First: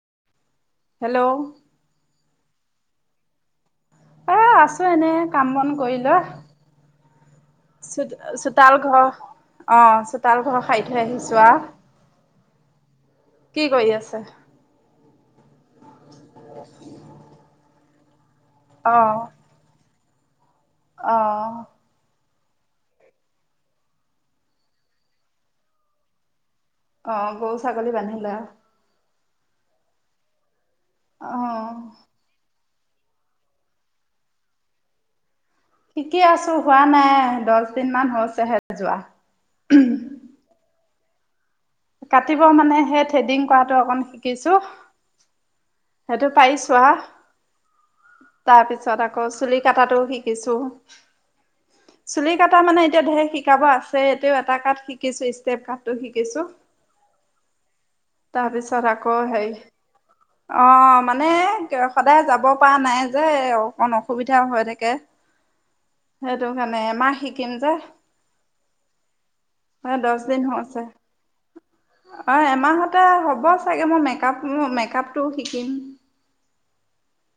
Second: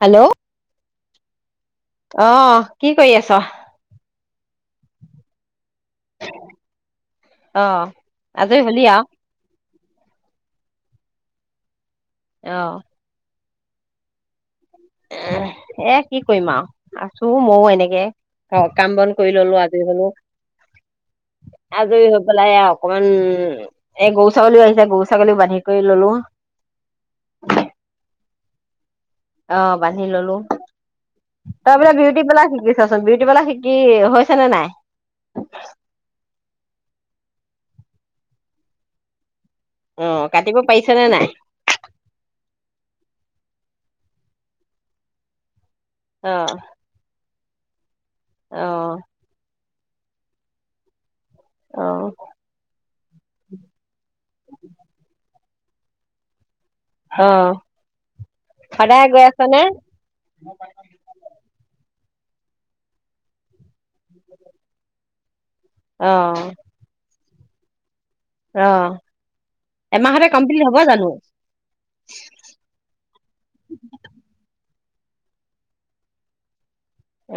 Hello hello অ কি কৰি আছ অ আছো এনে কাম বন কৰি আহ লৈ আজৰি চোতাল হলি আৰু ঘৰ অ চোতাল ঘৰ হাৰি থৈ আহিছো আহ। আহ কি কৰি আছা? য়েহ এ কি কৰিম আৰু, আছো মইয়ো এনেকে অ কাম বন কৰি ললো, আজৰি হলো। অহ বলাই অকণমান এ গৰু ছাগলীও আহিছে গৰু ছাগলীও বান্ধি কৰি ললো। অ, গৰু ছাগলী বান্ধিলা। অ বান্ধি ললো। অ তই মানে বিউটি পাৰ্লাৰ শিকিছি? চোৱাচোন বিউটি পাৰ্লাৰ শিকি হৈছে নে নাই? শিকি আছো, হোৱা নাই দহ দিন মান হৈছেহে যোৱা। অ কাটিব পাই? পাইছা নে নাই? কাটিব মানে সেই থ্ৰেডিং কৰাটো অকণ শিকিছো। সেইটো অ পাৰিছো আহ তাৰ অ পিছত আকৌ চুলি, কাটাতো শিকিছোঁ। অ চুলি কাটা মানে এতিয়া ধেৰ শিকাব আছে, এইটোও এটা কাট শিকিছো। ষ্টেপ কাট টো শিকিছো। অ তাৰপিছত সদায়ে আকৌ গৈ আছ হেৰি নে? অ মানে সদায় যাব পৰা নাই যে এ অকণ অসুবিধা হৈ থাকে। অ সেইটো কাৰণে এমাহ শিক শিকিম যে অ দহ এমাহতে দিন কমপ্লিট হব হৈছে, জানো অ এমাহতে হ'ব চাগে মই মেকআপ লোৱা নাই। তো শিকিম।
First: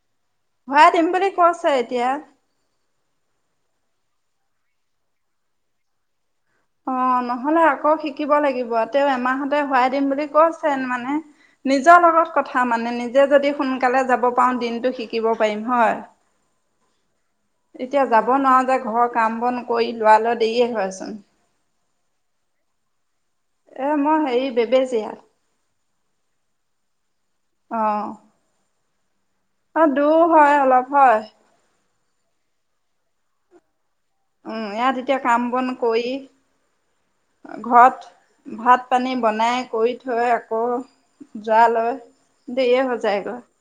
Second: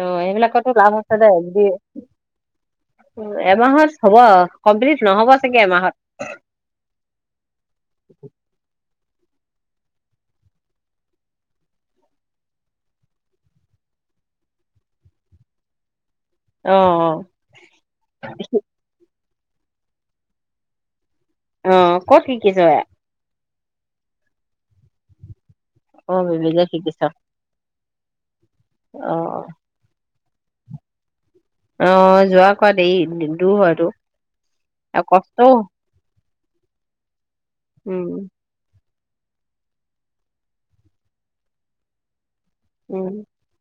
অ সেইবিলাকতো ভৰাই লাভ দিম আছে দে বুলি যদি কৈছে এতিয়া। তোৰ এমাহত হ'ব কমপ্লিট নহব চাগে এমাহত? অ, নহলে আকৌ শিকিব লাগিব। তেওঁ এমাহতে হুৱাই দিম বুলি কৈছে মানে, নিজৰ লগত কথা মানে নিজে যদি সোনকালে যাব পাৰো দিনটো শিকিব পাৰিম হয়। অ, অ এতিয়া যাব নোৱাৰো যে ঘৰ কাম বন কৰি উলোৱা লৈ দেৰিয়ে হয়চোন। অ ক'ত শিকিছ এইয়া? এ মই হেৰি বেবেজীয়াত। অ বেবেজীয়াত শিকিছ। অঁ অ অ। অ দুৰ হয় অলপ হয়। অ যোৱা কোৱা দেই দূৰ হয়তটো। উম ইয়াত এতিয়া কাম বন কৰি উম, ঘৰত ভাত পানী বনাই কৰি থৈ আকৌ জৰা লয় দেইয়ে হৈ উম, যায় গৈ ।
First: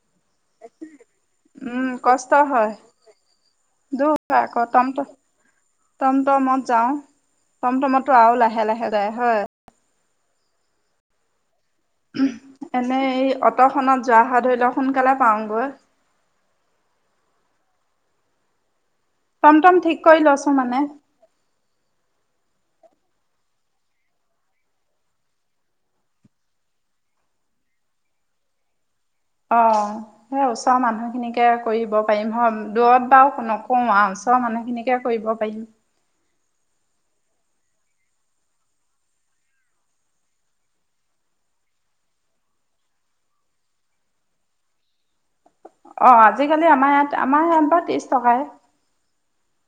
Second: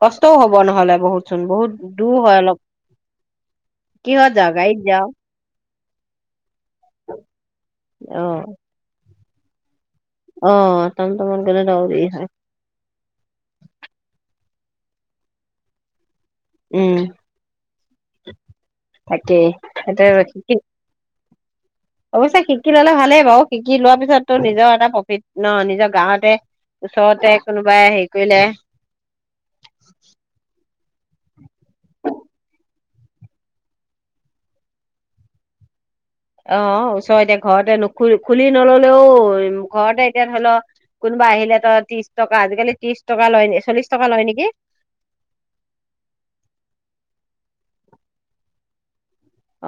কষ্টও হব নহলে বহুতচোন বহুত উম দূৰ কষ্ট হয় অলপ কি হত যাও গাড়ীত যাওঁ? তম তমত যাও, তম টমতো আৰু অ', লাহে লাহে যায় । হয়। অ তমতমত। এনে এই অট খত যোৱা হা ধৰি লওক । সোনকালে পাওঁগৈ। উম। থাকেই, টমটম ঠিক সেইটো কৰি বা লৈছো শিকি মানে অৱশ্যে শিক শিকি ললে ভালেই বাৰু শিকি লোৱাৰ পিছততো নিজৰ এটা প্ৰফিট ন নিজৰ গাঁৱতে ওচৰতে কোনোবাই হেৰি কৰিলে অ স ওচৰৰ মানুহখিনিকে কৰিব পাৰিম হ দূৰত বাৰু নকওঁ আৰু ওচৰৰ মানুহখিনিকে কৰিব পাৰিম। অ ওচৰ এতিয়া ঘৰতে নুখু খুলি নললেও ঘৰতে এতিয়া ধৰি লও কোনোবা আহিলে তই ত্ৰিশ টকা আজিকালি ত্ৰিশ টকা লয় ন চল্লিশ টকা লয় নেকি? অ আজিকালি আমাৰ ইয়াত আমাৰ ইয়াত বা ত্ৰিশ টকাই ।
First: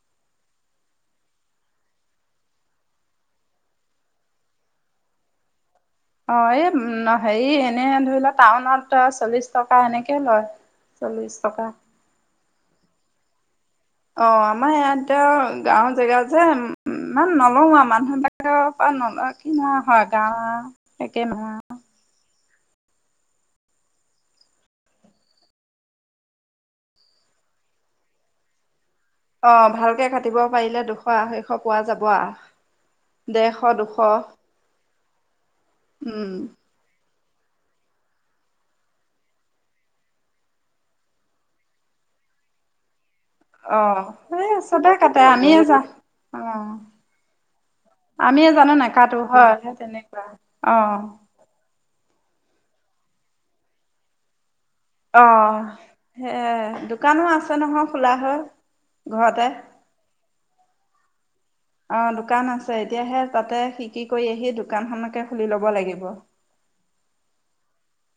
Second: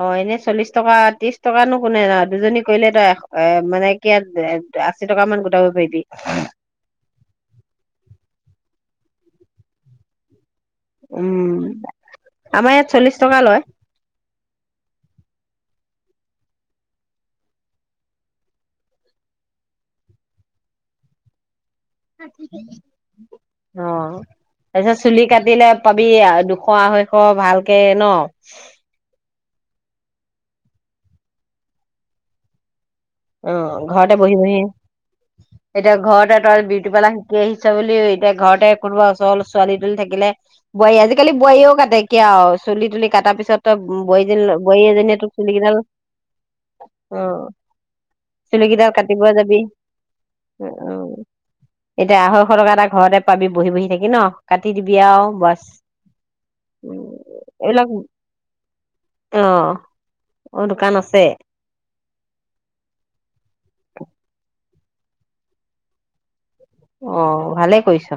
অ এনেই চল্লিশ টকা ত্ৰিশ টকানো কোনে ন, দুজনী কৰিলে তই এ মানে ক আশী টকা মান গোটাব পাৰিম। অ এই উ হেৰি এনে ধৰি লোৱা টাউনত। চল্লিশ টকা এনেকে লয়। চল্লিছ উম টকা। আমাৰ ইয়াত চল্লিশ টকা লয়। অ আমাৰ ইয়াত গাঁওৰ জেগা যে, ইমান নলওঁ আৰু মানুহবিলাকৰ পৰা নলয় গাওঁ ৰ একে নহয় । অ তাৰপিছত চুলি কাটিলে পাবি দুশ আঢ়ৈশ ভালকে ন। অ ভালকে কাটিব পাৰিলে দুশ আঢ়ৈশ পোৱা যাব। অ ডেৰশ দুশ ঘৰতে বহি বহি এতিয়া উম ঘৰতে তই বিউটি পাৰ্লাৰ। শিকি আহিছ বুলি এতিয়া ঘৰতে কোনোবা ওচৰ ছোৱালী তুৱালি থাকিলে বোৱাৰী, আজিকালি বোৱাৰীয়েও কাটে কিয় চুলি তুলি কটাৰ পিছত অ এই বোৱাৰী চবে এজনীয়ে কাটে তোক চুলি আমিয়ে কেইডাল, যা অ অ আমিয়ে জানো চুলিকেইডাল নেকাটো কাটিব হয়, যাবি তেনেকুৱা উ অ। এতিয়া আঢৈশ টকা এটা ঘৰতে পাবি বহি বহি থাকি, ন? কাটি দিবি অ আৰু বাছ সেই দোকানো আছে নহয় এইবিলাক খোলা হয়, অ ঘৰতে, অ দোকান আছে অ দোকান আছে । তেতিয়াহে তাতে শিকি কৰি আহি। দোকানখনকে খুলি ল'ব লাগিব। অ ভালেই কৰিছ।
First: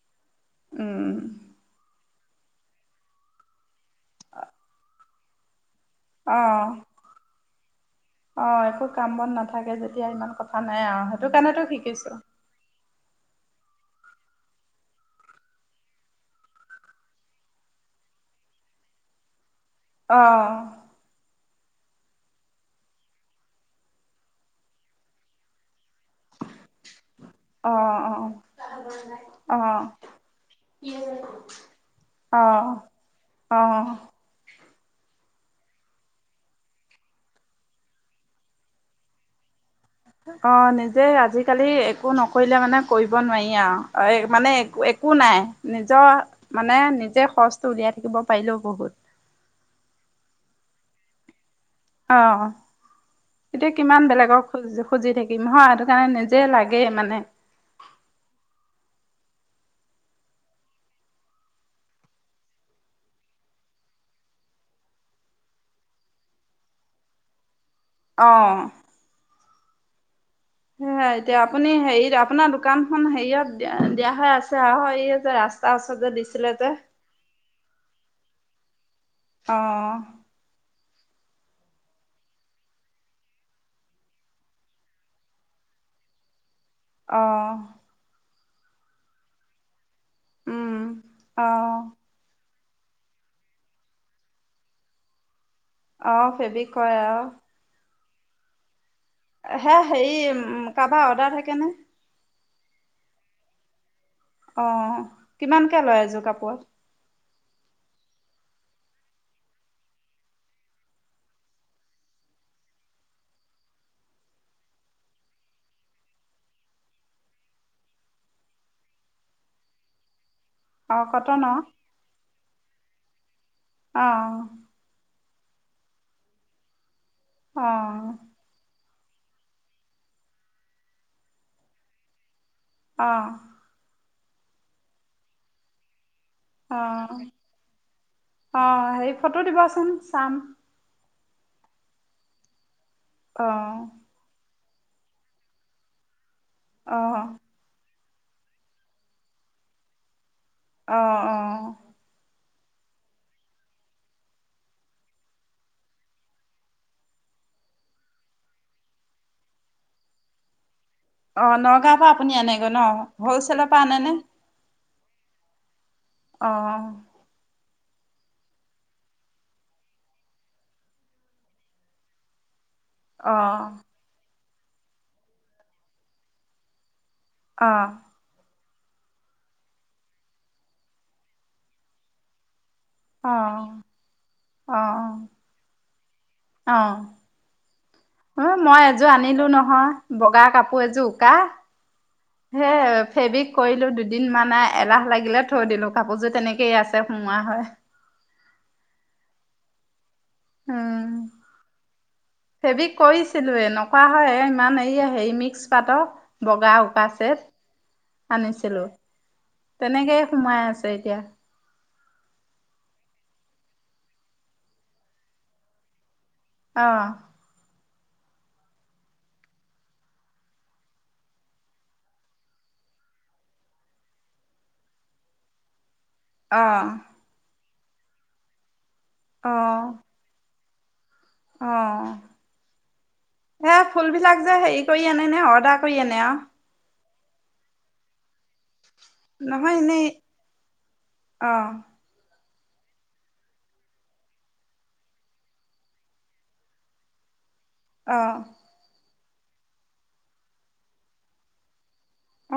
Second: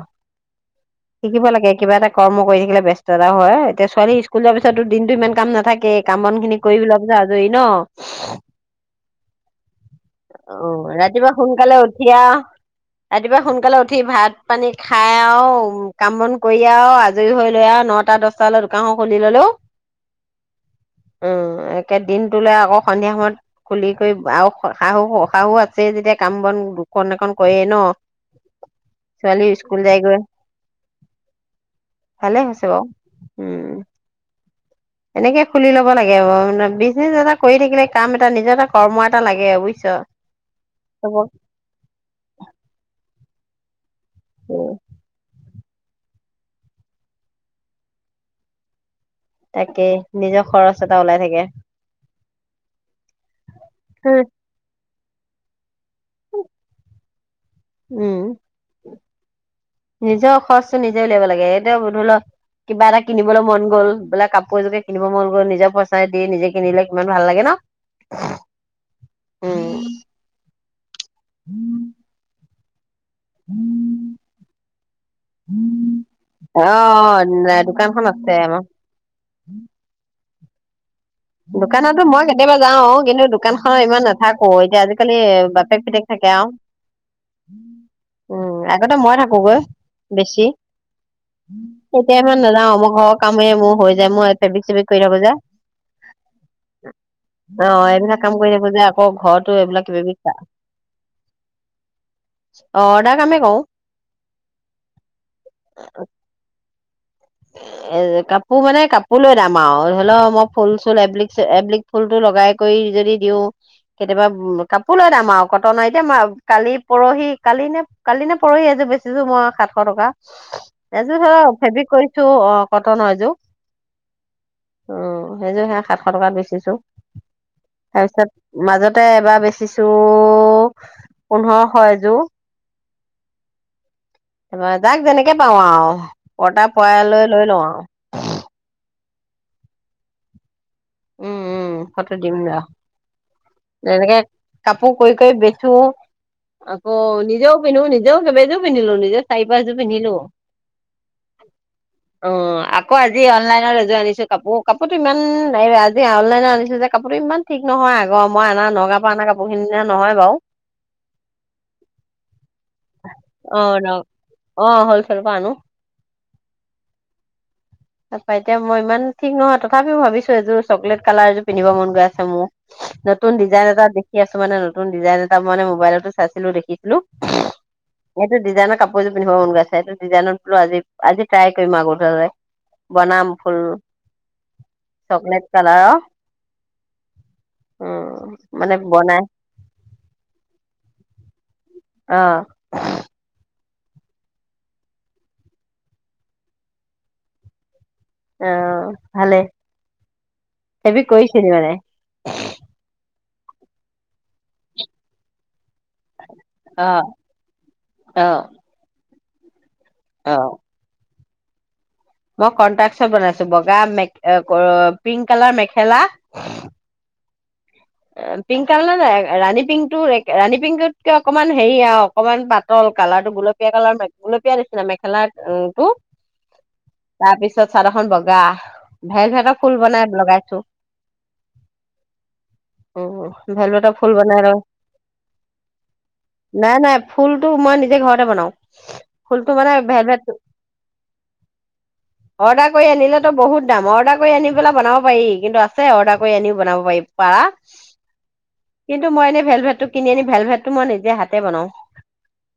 উম শিকিব লাগে কিবা এটা। কৰ্ম কৰি থাকিলে ব্যস্ততা ও হয় ছোৱালী স্কুল যোৱাৰ পিছতো দিনতটো ইমান কাম নাথাকে। কে কাম অ বন খিনি কৰি পেলোৱা পাছত আজৰি । ন। অ একো কাম বন নাথাকে যেতিয়া ইমান কথা অ' নাই আৰু সেইটো ৰাতিপুৱা কাৰণেতো সোনকালে উঠি শিকিছো। আৰু ৰাতিপুৱা সোনকালে উঠি ভাত পানী খাই আওঁ কাম বন কৰি আৰু আজৰি হৈ লৈ আৰু নটা দছ টালৈ দোকানখন খুলি ললো। অহ। অ একে দিন তোলে আকৌ সন্ধিয়া সময়ত খুলি কৰি আও শাহু শহু আছে। আছে যেতিয়া কাম বন দুখন এখন কৰি ন অ অ ছোৱালীও অ স্কুল যাইগৈ। অ ভালেই হৈছে বাৰু অ উম। এনেকে খুলি ল'ব লাগে ৱ বিজনেছ এটা কৰি থাকিলে কাম এটা নিজৰ এটা কৰ্ম এটা লাগে বুজিছ। অ নিজে চবক আজিকালি একো নকৰিলে মানে কৰিব। নোৱাৰি আও। আএ মানে একো নাই। নিজৰ মানে নিজে খৰচটো উলিয়াই থাকিব পাৰিলেও বহুত। তাকেই নিজৰ খৰচ এটা ওলাই থাকে। অঁ। এতিয়া কিমান বেলেগক খোযো। খুজি থাকিম নহয়। সেকানেই নিজে লাগে মানে। উম নিজৰ খৰচটো নিজে উলিয়াব লাগে এতিয়া ধৰি লও কিবা এটা কিনিবলৈ মন গল বোলে কাপোৰ এযোকে কিনিব মন গ'ল নিজৰ পইচাই দি নিজে কিনিলে কিমান ভাল লাগে ন । অ উম। সেইয়া এতিয়া আপুনি হেৰিট আপোনাৰ। কাম। খন হেৰিয়ত দিয়া হৈ আছে আও এইয়ে যে ৰাস্তা ওচৰত যে দিছিলে অ যে। দোকানখন আছে আমাৰ অহ । দোকানতো মই কেতিয়াবা যাও কিন্তু দোকান খনৰ ইমান নাথাকো এতিয়া আজিকালি বাপেক পিতেক থাকে আওঁ । অ । উম আগতে মই থাকোগৈ। বেছি উম, অ'। এতিয়া মই নেযাওঁ। মোৰ ঘৰৰ কামেৰে মোৰ হৈ যায় মই ফেব্ৰিক চেব্ৰিক কৰি থাকো যে। আহ ফেবি কয় আও। অ এইবিলাক কাম কৰি যাব যা হে হেৰি কাবাৰ অৰ্ডাৰ থাকেনে? অ অৰ্ডাৰ আমিও কও। আহ কিমানকে লয় এযোৰ কাপোৰত? এ কাপোৰ মানে কাপোৰ লৈ দাম আও ধৰি লও মই ফুল চুল এবিক এবলিক ফুলতটো লগাই কৰি যদি দিও কেতিয়াবা উ কাপোৰ লৈ দাম আৰু কটনৰ এতিয়া কালি পৰহি কালি নে কালি নে পৰহি এযোৰ বেচিছো মই সাতশ টকা। অ', এজে ধৰা কটনৰ? ফেবি কৰি টো অ কটন এযো। আহ সেইযোৰ সে সাতশ টকাত বেছিছো। অ', তাৰপিছত মাজত তে এবাৰ বেচিছো পোন্ধৰশ এযোৰ। অহঁ ত তাক যেনেকে পাওঁ আও। পটা অ'। পোৱালৈ লৈ লওঁ আও। অ', হেৰি ফটো দিবাচোন চাম। উম উম ফটো দিম ৰ। অহ কাপো কই কই বেচো। আকৌ অ'। নিজেও পিন্ধো নিজে জেও কবােযোৰ পিন্ধিলো নিজে চাৰি পছযোৰ পিন্ধিলো। অ অ অ আকৌ আজি অনলাইনত এযোৰ আনিছো কাপোৰ কাপোৰতো ইমান নাই। আজ অনলাইনে আনিছো যে কাপোৰতো ইমান ঠিক নহয় আগৰ মই অনা নগাওঁ পৰা অনা কাপোৰখিনি না নহয় বাৰু। অ নগাঁৱৰ পৰা আপুনি আনেগৈ ন অ হলচেলৰ পৰা ন আনেনে? অ হলচেলৰ আনো অহ তাপা এতিয়া মই ইমান ঠিক নহয় তথাপিও ভাবিছো এযোৰ চকলেট কালাৰ এযোৰ পিন্ধিব মন গৈ আছে মোৰ। অ নতুন ডিজাইন এটা দেখি আছে মানে নতুন ডিজাইন এটা মান মবাইলতো চাইছিলো দেখিছিলো। অ এটো ডিজাইনৰ কাপোৰযোৰ পিন্ধিব মন গাইছে এইটো ডিজাইনতোলো আজি আজি টাই কৰিম আৰু গধুলালে বনাম অ ফুল অ চকলেট কালাৰৰ। উম অ মানে মই এযোৰ বনাই আনিলো নহয় বগা কাপোৰ। ক যো কা অ [unintelligible] হে ফেবিক। কৰিলো দুদিনমানান এলাহ লাগিলে, থৈ দিলো কাপোৰযোৰ তেনেকেই আছে। আহ ভালে। সেইবি উম কৈছিল মানে [unintelligible] ছিলোে নকুৱা হয়, ইমান এই হেৰি মিক্স। পাতৰ, বগা অ উকা চট অ আনিছিলো। তেনেকেই অ সোমাই আছে এতিয়া। মই কণ্টাকসত বনাইছো, বগা পিংক কালাৰ মেখেলা। আহ। পিংক কালাৰ ন নাই ৰাণী পিংক টো ৰাণী পিংকতকে অকমান হেৰি আৰু অকনমান পাতল, কালাৰটো গুলপীয়া কালাৰ গুলপীয়া নিচিনা মেখেলাটো। আহ । চাৰাখন বগা। ভেল, ভেতৰ ফুল বনাই লগাইছো। আহ। উম এ ভেলভেটৰ ফুল বিলাক বনাই যে লৈ হেৰি কৰি আনে নে অৰ্ডাৰ কৰি আনে অ? ফুলতটো মই নিজে ঘৰতে বনাও। ফুলটোোমানে নহয় ভেদ এনেই ভেলভেতো, অ অৰ্ডাৰ কৰি আনিলেতো বহুত দাম অৰ্ডাৰ কৰি আনি পেলাই বনাব পাৰি কিন্তু আছে অৰ্ডাৰ কৰি আনি বনাব পাৰি পাৰা। আহ । কিন্ত মই এনেই ভেলভেটটো কিনি আনি ভেলভেট মই নিজে হাতে বনাও।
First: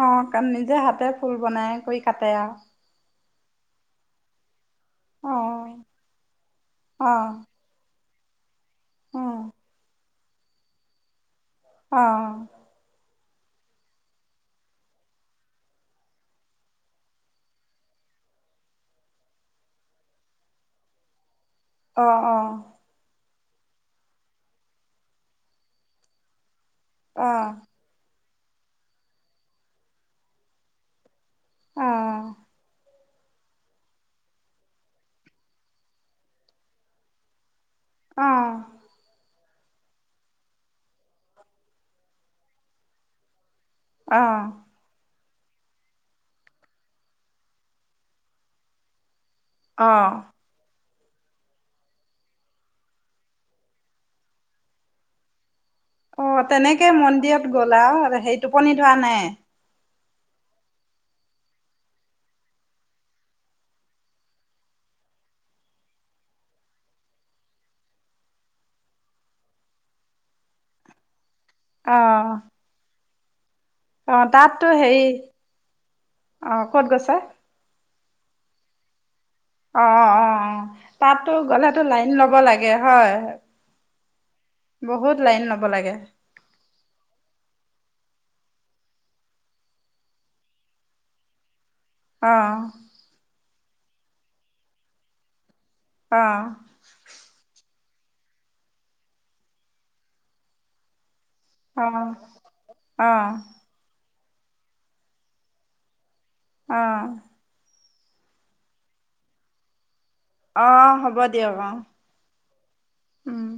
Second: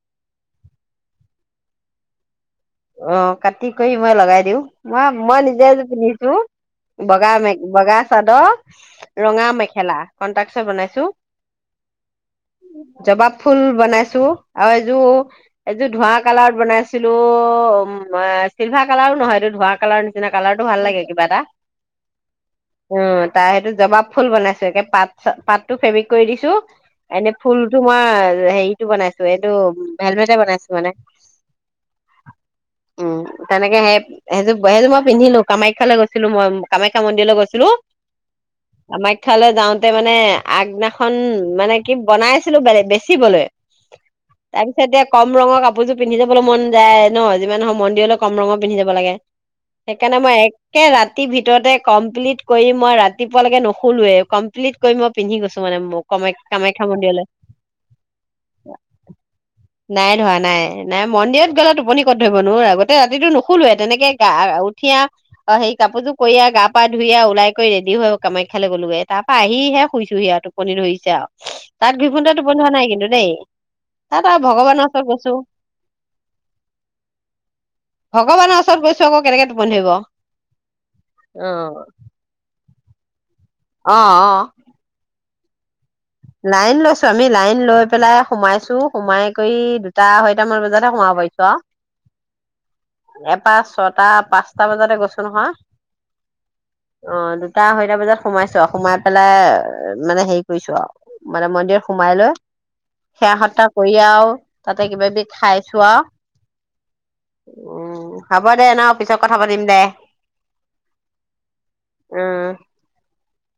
অণ নিজে হাতে ফুল বনাই কৰি কাটে আৰু [unintelligible] অ, কাটি কৰি মই লগাই দিওঁ। অ, অ মই নিজে পিন্ধিছো অ বগা ম বগা। অ চাদৰ ৰঙা মেখেলা বনাইছো [unintelligible] জবাব অঁ। ফুল বনাইছো, আৰু এইযোৰ এইযোৰ ধোঁৱ কালাৰত বনাইছিলো। অ, চিল্ভাৰ কালাৰো নহয়। এইটো ধোঁৱা কালাৰ নিচিনা কালাৰটো ভাল লাগে কিবা এটা। আহ অ। তাৰ সেইটো জবাব ফুল বনাইছো, একে পাত পাতো ফেব্ৰিক কৰি দিছো। অ এনে ফুল তোমাৰ। হেৰিতটো বনাইছো এইটো হেলমেটে বনাইছো মানে। উম, তেনেকে সেই সেইযোৰ সেইযোৰ মই পিন্ধিলো কামাখ্যালৈ গৈছিলো, মই কামাখ্যা মন্দিৰলৈ গৈছিলো। আমাৰ। অ কামাক্ষ্যা লৈ, যাওঁতে মানে আগদিনাখন মানে কি বনাই আছিলো বেচিবলৈ। অ তাৰ পিছত। কম ৰঙৰ কাপোৰযোৰ পিন্ধি যাবলৈ মন যায়। ন যিমানে হওক মন্দিৰলৈ কম ৰঙৰ পিন্ধি যাব লাগে। অ সেইকাৰণে মই এক, একে ৰাতিৰ ভিতৰতে কমপ্লিট কৰি মই ৰাতিপুৱালৈকে নুশুলোয়ে কমপ্লিট কৰি মই পিন্ধি গৈছো। মানে মোক কমা অঁ কামাখ্যা তেনেকে মন্দিৰলৈ মন্দিৰত গ'লা সেই টোপনি ধৰা নাই। নাই ধৰা নাই নাই মন্দিৰত গলে টোপনি। কত ধৰিব নোৱাৰ আগতে ৰাতিতটো নুশুলোৱে তেনেকে গা উঠিয়া অ সেই কাপোৰযোৰ কৰি গা পা ধুই ওলাই কৰি ৰেডি হয় কামাখ্যালৈ গ'লোগে তাৰ পৰা আহিহে শুইছোহি আৰু টোপনি ধৰিছে আৰু। তাত অ গৈ কিন্তু টোপনি ধৰা নাই কিন্তু, ন [inaudible] অ তাত আৰু তাততো ভগৱানৰ হেৰি ওচৰত গৈছো। অ ক'ত গৈছে। ভগৱানৰ ওচৰত গৈছোঁ ক, অঁ অঁ তাততো গ'লেতো লাইন ল'ব লাগে । হয়। অঁ অঁ। বহুত লাইন ল'ব লাগে। লাইন লৈছো আমি লাইন লৈ পেলাই সোমাইছো সোমাই কৰি দুটা আহৈতা মান বজাতহে সোমাব পাৰিছো আৰু। অঁ। তাত ছটা পাঁচটা বজাতে গৈছো নহয়। অ অ দুটা আহৈতা, দুটা বজাত সোমাইছো আৰু সোমাই পেলাই মানে হেৰি কৰিছো আৰু, মানে মন্দিৰ অ সোমাই লৈ অ সেৱা সতা কৰি আৰু, তাতে কিবা কিবি খাইছো আৰু। অঁ। উম হ'ব দে ন পিছত কথা পাতিম দে, অ হ'ব দিয়ক অ উম উম।